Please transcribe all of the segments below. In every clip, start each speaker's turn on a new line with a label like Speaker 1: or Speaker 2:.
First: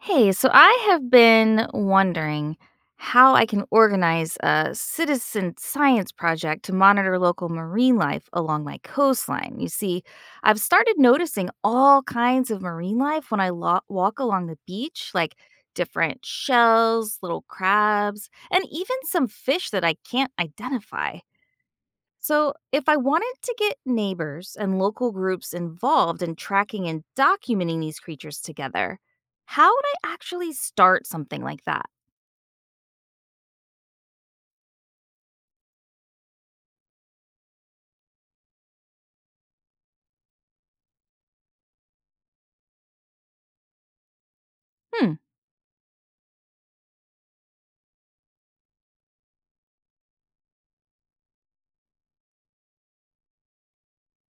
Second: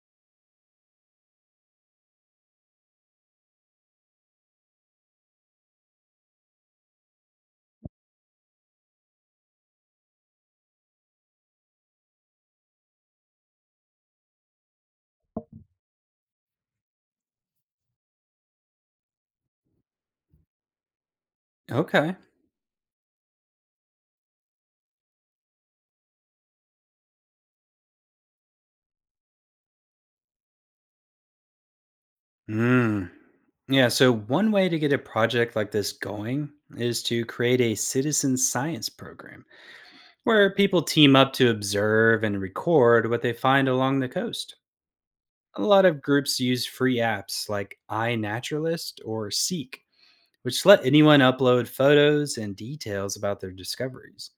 Speaker 1: Hey, so I have been wondering how I can organize a citizen science project to monitor local marine life along my coastline. You see, I've started noticing all kinds of marine life when walk along the beach, like different shells, little crabs, and even some fish that I can't identify.
Speaker 2: Okay.
Speaker 1: So, if I wanted to get neighbors and local groups involved in tracking and documenting these creatures together, how would I actually start something like that?
Speaker 2: Mm. Yeah. So, one way to get a project like this going is to create a citizen science program where people team up to observe and record what they find along the coast.
Speaker 1: Hmm.
Speaker 2: A lot of groups use free apps like iNaturalist or Seek, which let anyone upload photos and details about their discoveries.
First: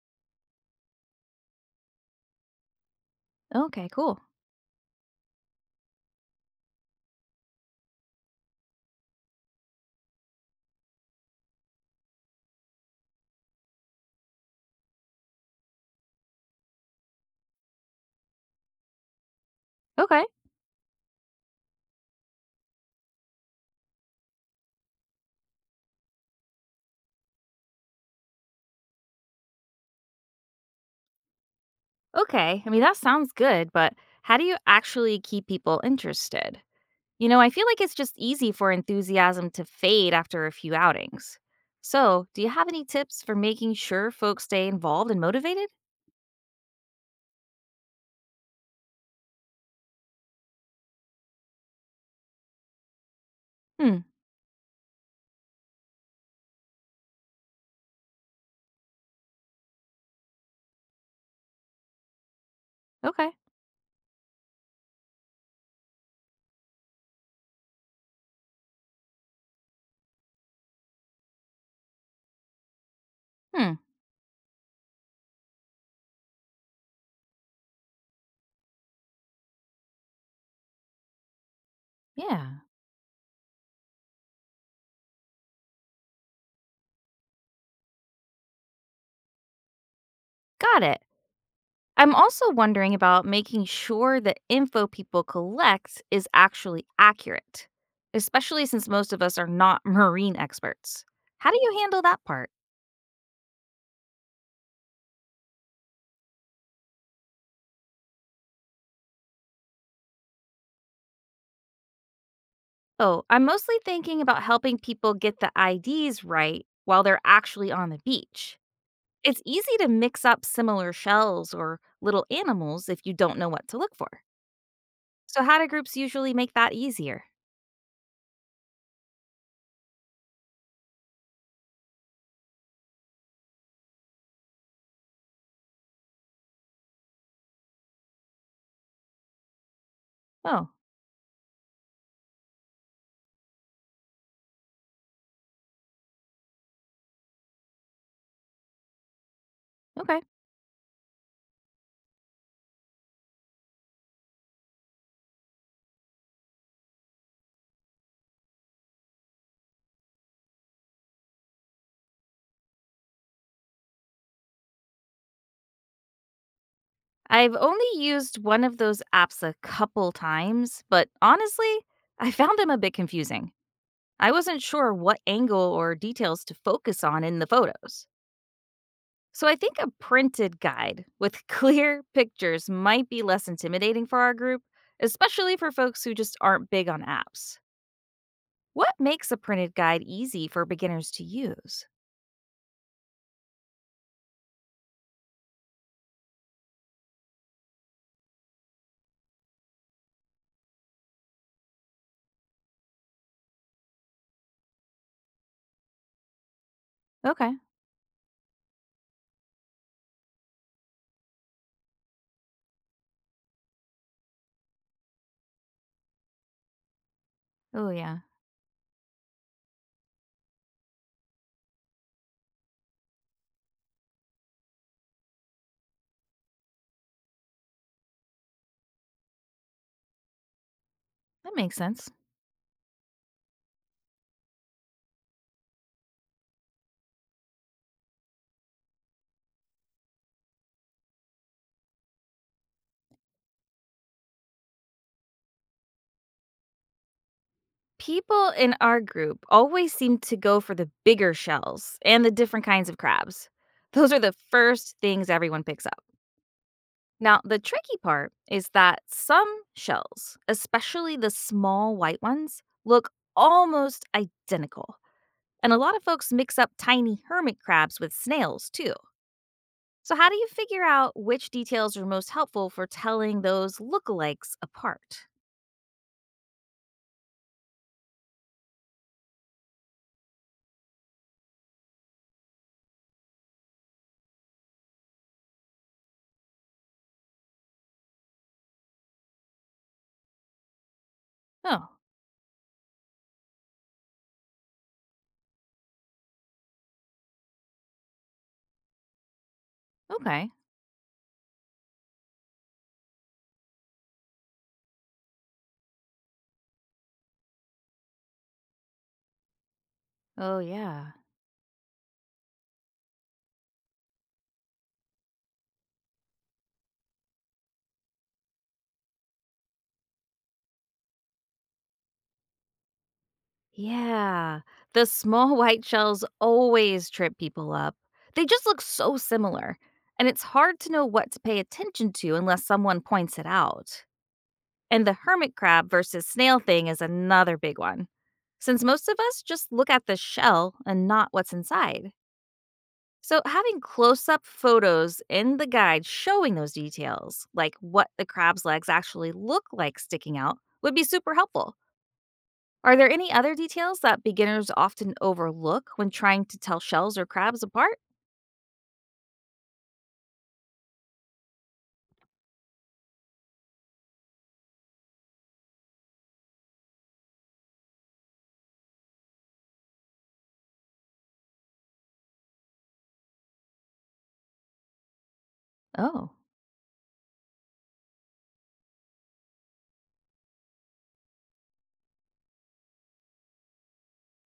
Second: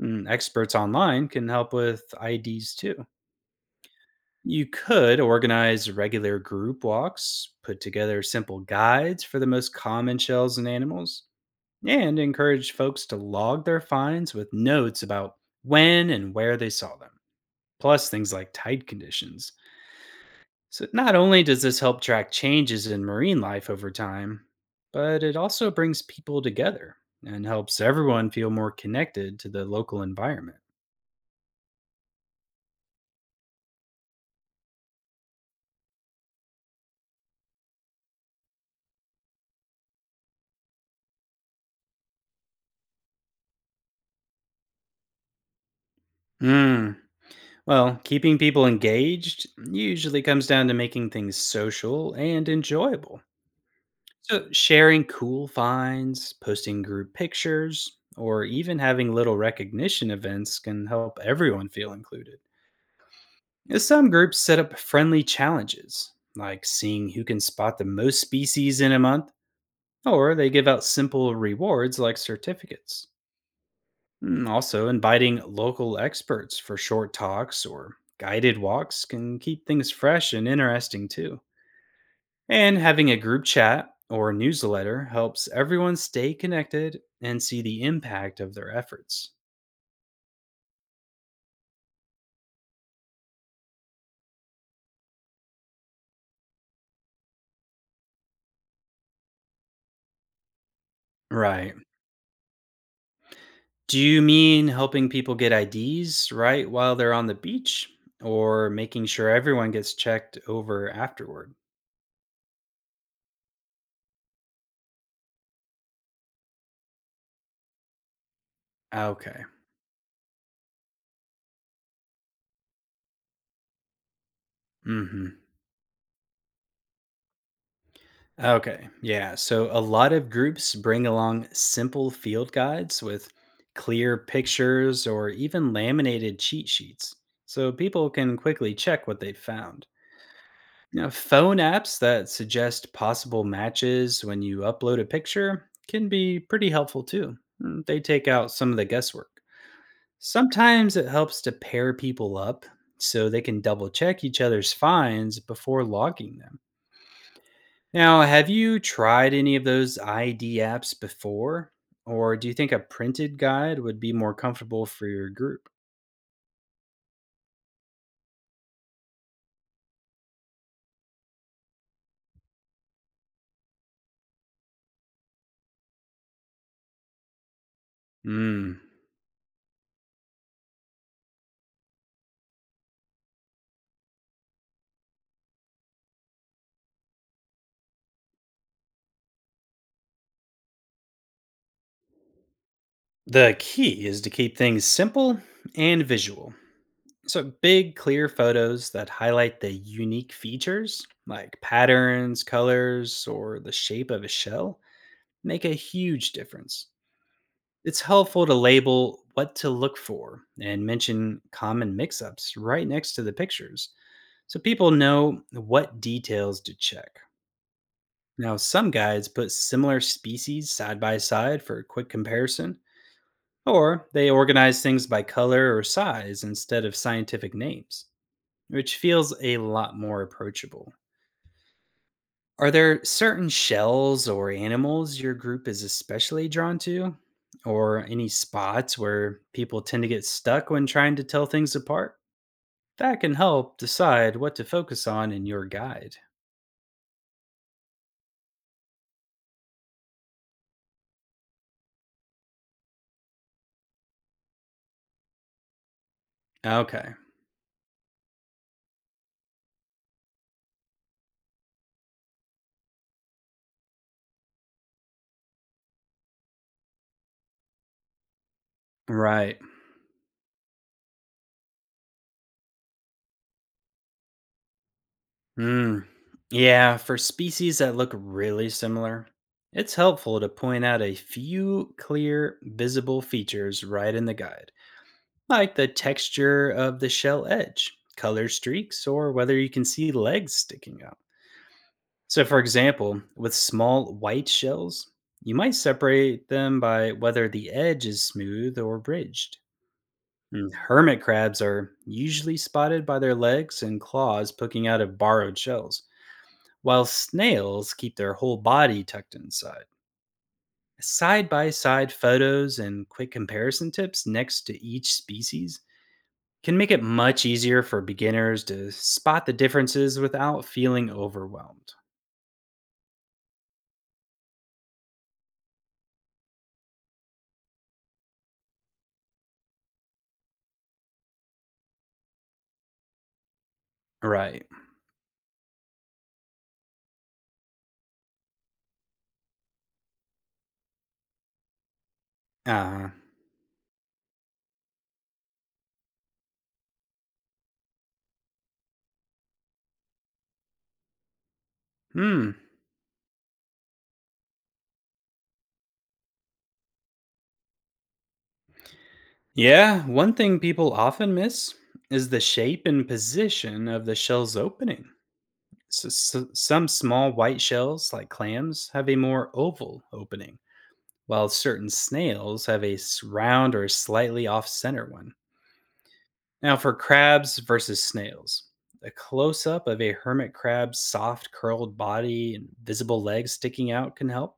Speaker 2: Experts online can help with IDs too.
Speaker 1: Okay, cool.
Speaker 2: You could organize regular group walks, put together simple guides for the most common shells and animals, and encourage folks to log their finds with notes about when and where they saw them, plus things like tide conditions.
Speaker 1: Okay.
Speaker 2: So, not only does this help track changes in marine life over time, but it also brings people together and helps everyone feel more connected to the local environment.
Speaker 1: Okay. I mean, that sounds good, but how do you actually keep people interested? I feel like it's just easy for enthusiasm to fade after a few outings. So, do you have any tips for making sure folks stay involved and motivated?
Speaker 2: Hmm. Well, keeping people engaged usually comes down to making things social and enjoyable.
Speaker 1: Hmm.
Speaker 2: So, sharing cool finds, posting group pictures, or even having little recognition events can help everyone feel included.
Speaker 1: Okay.
Speaker 2: Some groups set up friendly challenges, like seeing who can spot the most species in a month, or they give out simple rewards like certificates.
Speaker 1: Hmm.
Speaker 2: Also, inviting local experts for short talks or guided walks can keep things fresh and interesting too.
Speaker 1: Yeah.
Speaker 2: And having a group chat or newsletter helps everyone stay connected and see the impact of their efforts.
Speaker 1: Got it. I'm also wondering about making sure the info people collect is actually accurate, especially since most of us are not marine experts. How do
Speaker 2: Right.
Speaker 1: you handle that part?
Speaker 2: Do you mean helping people get IDs right while they're on the beach or making sure everyone gets checked over afterward?
Speaker 1: Oh, I'm mostly thinking about helping people get the IDs right while they're actually on the beach. It's
Speaker 2: Okay.
Speaker 1: easy to mix up similar shells or little animals if you don't know what to look for.
Speaker 2: Mhm.
Speaker 1: So, how do groups usually make that easier?
Speaker 2: Okay. Yeah. So a lot of groups bring along simple field guides with clear pictures or even laminated cheat sheets so people can quickly check what they've found.
Speaker 1: Oh,
Speaker 2: Now, phone apps that suggest possible matches when you upload a picture can be pretty helpful too. They take out some of the guesswork.
Speaker 1: okay.
Speaker 2: Sometimes it helps to pair people up so they can double check each other's finds before logging them. Now, have you tried any of those ID apps before? Or do you think a printed guide would be more comfortable for your group?
Speaker 1: I've only used one of those apps a couple times, but honestly, I found them a bit confusing. I wasn't sure what angle or details to focus on in the photos.
Speaker 2: Mm.
Speaker 1: So I think a printed guide with clear pictures might be less intimidating for our group, especially for folks who just aren't big on apps. What makes a printed guide easy for beginners to use?
Speaker 2: The key is to keep things simple and visual. So, big, clear photos that highlight the unique features, like patterns, colors, or the shape of a shell, make a huge difference.
Speaker 1: Okay.
Speaker 2: It's helpful to label what to look for and mention common mix ups right next to the pictures. So people know what details to check.
Speaker 1: Oh, yeah.
Speaker 2: Now, some guides put similar species side by side for a quick comparison, or they organize things by color or size instead of scientific names, which feels a lot more approachable.
Speaker 1: That makes sense.
Speaker 2: Are there certain shells or animals your group is especially drawn to? Or any spots where people tend to get stuck when trying to tell things apart? That can help decide what to focus on in your guide.
Speaker 1: People in our group always seem to go for the bigger shells and the different kinds of crabs. Those are the first things everyone picks up.
Speaker 2: Okay,
Speaker 1: Now, the tricky part is that some shells, especially the small white ones, look almost identical. And a lot of folks mix up tiny hermit crabs with snails, too.
Speaker 2: right.
Speaker 1: So, how do you figure out which details are most helpful for telling those lookalikes apart?
Speaker 2: Mm. Yeah, for species that look really similar, it's helpful to point out a few clear, visible features right in the guide, like the texture of the shell edge, color streaks, or whether you can see legs sticking out.
Speaker 1: Oh,
Speaker 2: So, for example, with small white shells, you might separate them by whether the edge is smooth or ridged.
Speaker 1: okay.
Speaker 2: Hermit crabs are usually spotted by their legs and claws poking out of borrowed shells while snails keep their whole body tucked inside.
Speaker 1: Oh, yeah.
Speaker 2: Side by side photos and quick comparison tips next to each species can make it much easier for beginners to spot the differences without feeling overwhelmed.
Speaker 1: Yeah. The small white shells always trip people up. They just look so similar, and it's hard to know what to pay attention to unless someone points it out.
Speaker 2: Right.
Speaker 1: And the hermit crab versus snail thing is another big one, since most of us just look at the shell and not what's inside.
Speaker 2: Uh,
Speaker 1: So, having close up photos in the guide showing those details, like what the crab's legs actually look like sticking out, would be super helpful.
Speaker 2: hmm.
Speaker 1: Are there any other details that beginners often overlook when trying to tell shells or crabs apart?
Speaker 2: Yeah, one thing people often miss is the shape and position of the shell's opening. Some small white shells, like clams, have a more oval opening while certain snails have a round or slightly off center one.
Speaker 1: Oh,
Speaker 2: Now, for crabs versus snails, a close up of a hermit crab's soft, curled body and visible legs sticking out can help,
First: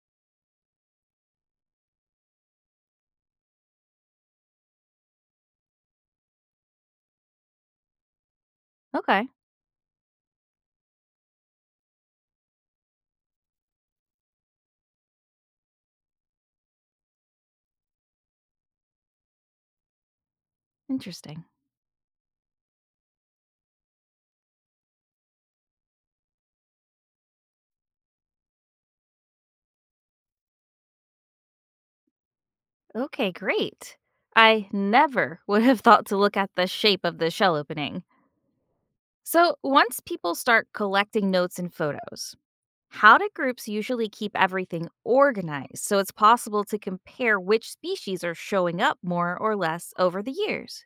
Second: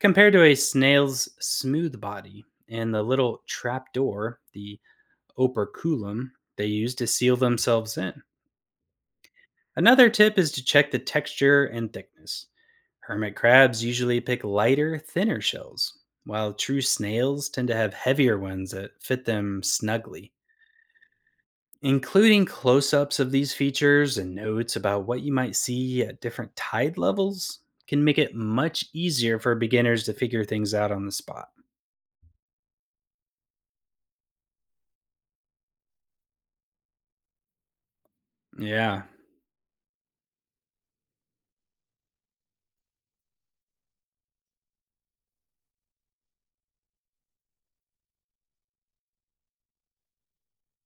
Speaker 2: compared to a snail's smooth body and the little trap door, the operculum, they use to seal themselves in.
Speaker 1: okay.
Speaker 2: Another tip is to check the texture and thickness. Hermit crabs usually pick lighter, thinner shells, while true snails tend to have heavier ones that fit them snugly.
Speaker 1: Interesting.
Speaker 2: Including close ups of these features and notes about what you might see at different tide levels can make it much easier for beginners to figure things out on the spot.
Speaker 1: Okay, great. I never would have thought to look at the shape of the shell opening.
Speaker 2: Yeah.
Speaker 1: So, once people start collecting notes and photos, how do groups usually keep everything organized so it's possible to compare which species are showing up more or less over the years?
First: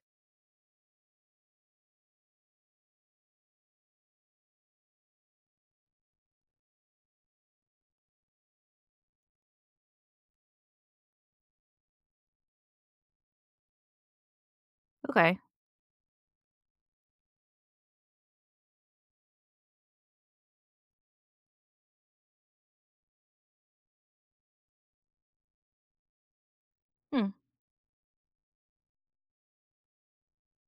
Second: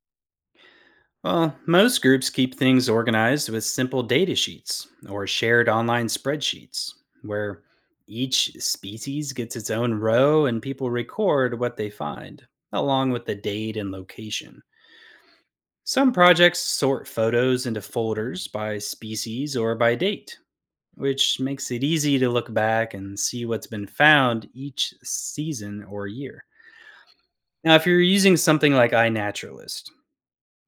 Speaker 2: Well, most groups keep things organized with simple data sheets or shared online spreadsheets where each species gets its own row and people record what they find, along with the date and location.
Speaker 1: Okay.
Speaker 2: Some projects sort photos into folders by species or by date, which makes it easy to look back and see what's been found each season or year.
Speaker 1: Hmm.
Speaker 2: Now, if you're using something like iNaturalist,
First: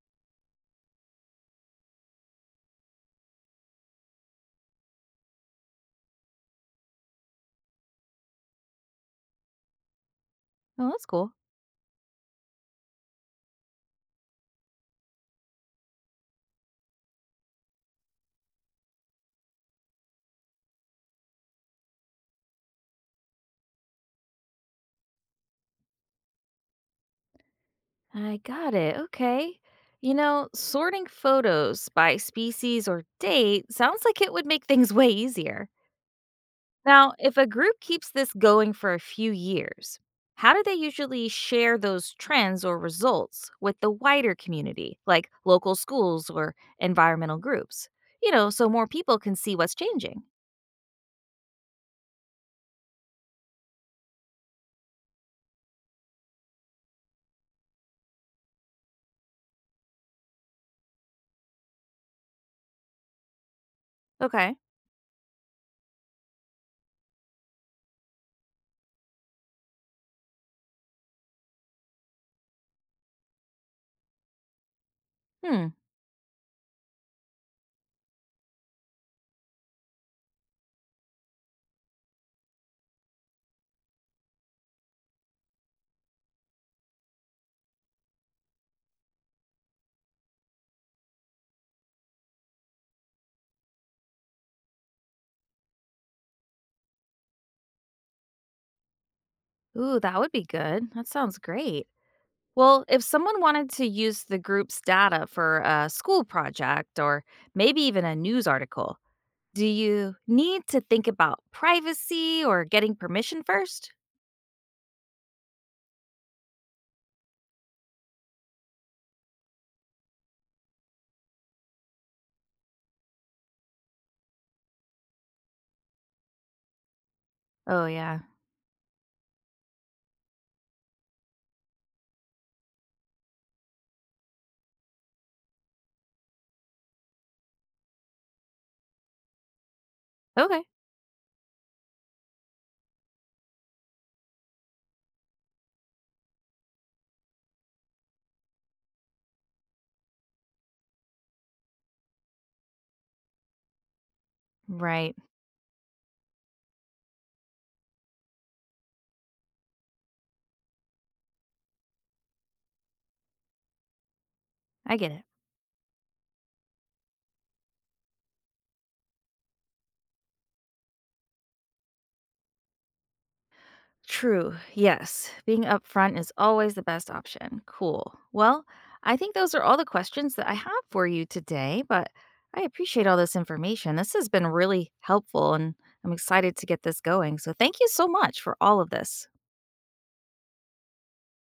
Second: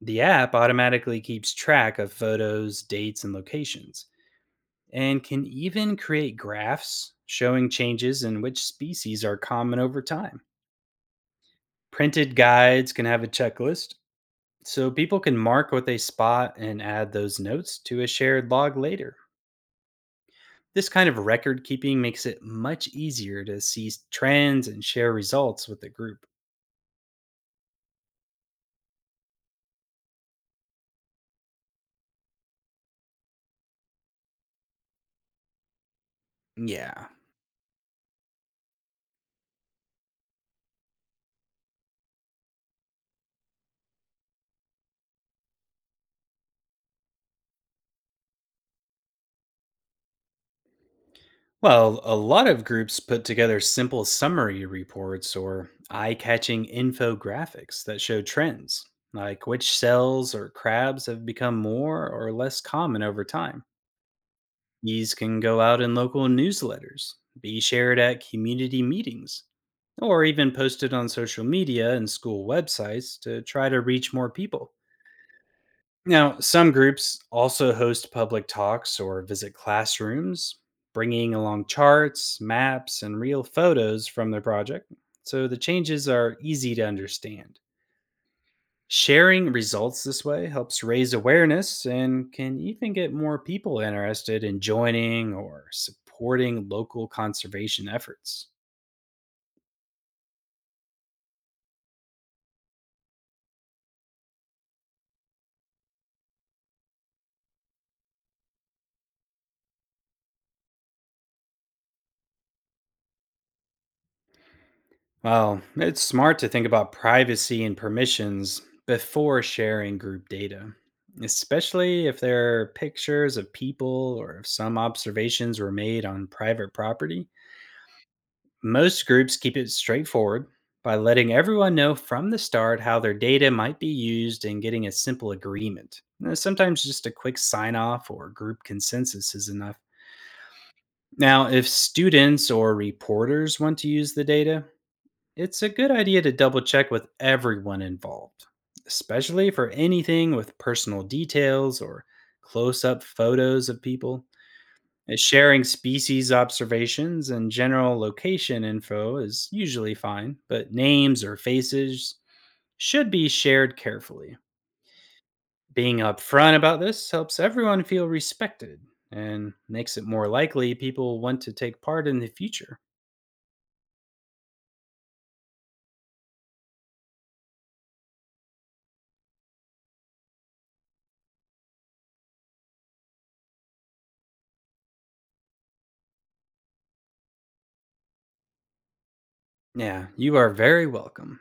Speaker 2: the app automatically keeps track of photos, dates, and locations, and can even create graphs showing changes in which species are common over time.
Speaker 1: Oh, that's cool.
Speaker 2: Printed guides can have a checklist, so people can mark what they spot and add those notes to a shared log later. This kind of record keeping makes it much easier to see trends and share results with the group.
Speaker 1: I got it. Okay. Sorting photos by species or date sounds like it would make things way easier.
Speaker 2: Yeah.
Speaker 1: Now, if a group keeps this going for a few years, how do they usually share those trends or results with the wider community, like local schools or environmental groups? So more people can see what's changing.
Speaker 2: Well, a lot of groups put together simple summary reports or eye catching infographics that show trends, like which cells or crabs have become more or less common over time.
Speaker 1: Okay.
Speaker 2: These can go out in local newsletters, be shared at community meetings, or even posted on social media and school websites to try to reach more people.
Speaker 1: Hmm.
Speaker 2: Now, some groups also host public talks or visit classrooms, bringing along charts, maps, and real photos from their project, so the changes are easy to understand. Sharing results this way helps raise awareness and can even get more people interested in joining or supporting local conservation efforts.
Speaker 1: Ooh, that would be good. That sounds great. Well, if someone wanted to use the group's data for a school project or maybe even a news article, do you need to think about privacy or getting permission first?
Speaker 2: Well, it's smart to think about privacy and permissions before sharing group data, especially if there are pictures of people or if some observations were made on private property.
Speaker 1: Oh, yeah.
Speaker 2: Most groups keep it straightforward by letting everyone know from the start how their data might be used and getting a simple agreement. Now, sometimes just a quick sign off or group consensus is enough.
Speaker 1: Okay.
Speaker 2: Now, if students or reporters want to use the data, it's a good idea to double check with everyone involved, especially for anything with personal details or close up photos of people.
Speaker 1: Right.
Speaker 2: Sharing species observations and general location info is usually fine, but names or faces should be shared carefully.
Speaker 1: I get it.
Speaker 2: Being upfront about this helps everyone feel respected and makes it more likely people want to take part in the future.
Speaker 1: True. Yes. Being upfront is always the best option. Cool. Well, I think those are all the questions that I have for you today, but I appreciate all this information. This has been really helpful and I'm excited to get this going. So, thank you so much for all of this.
Speaker 2: Yeah, you are very welcome.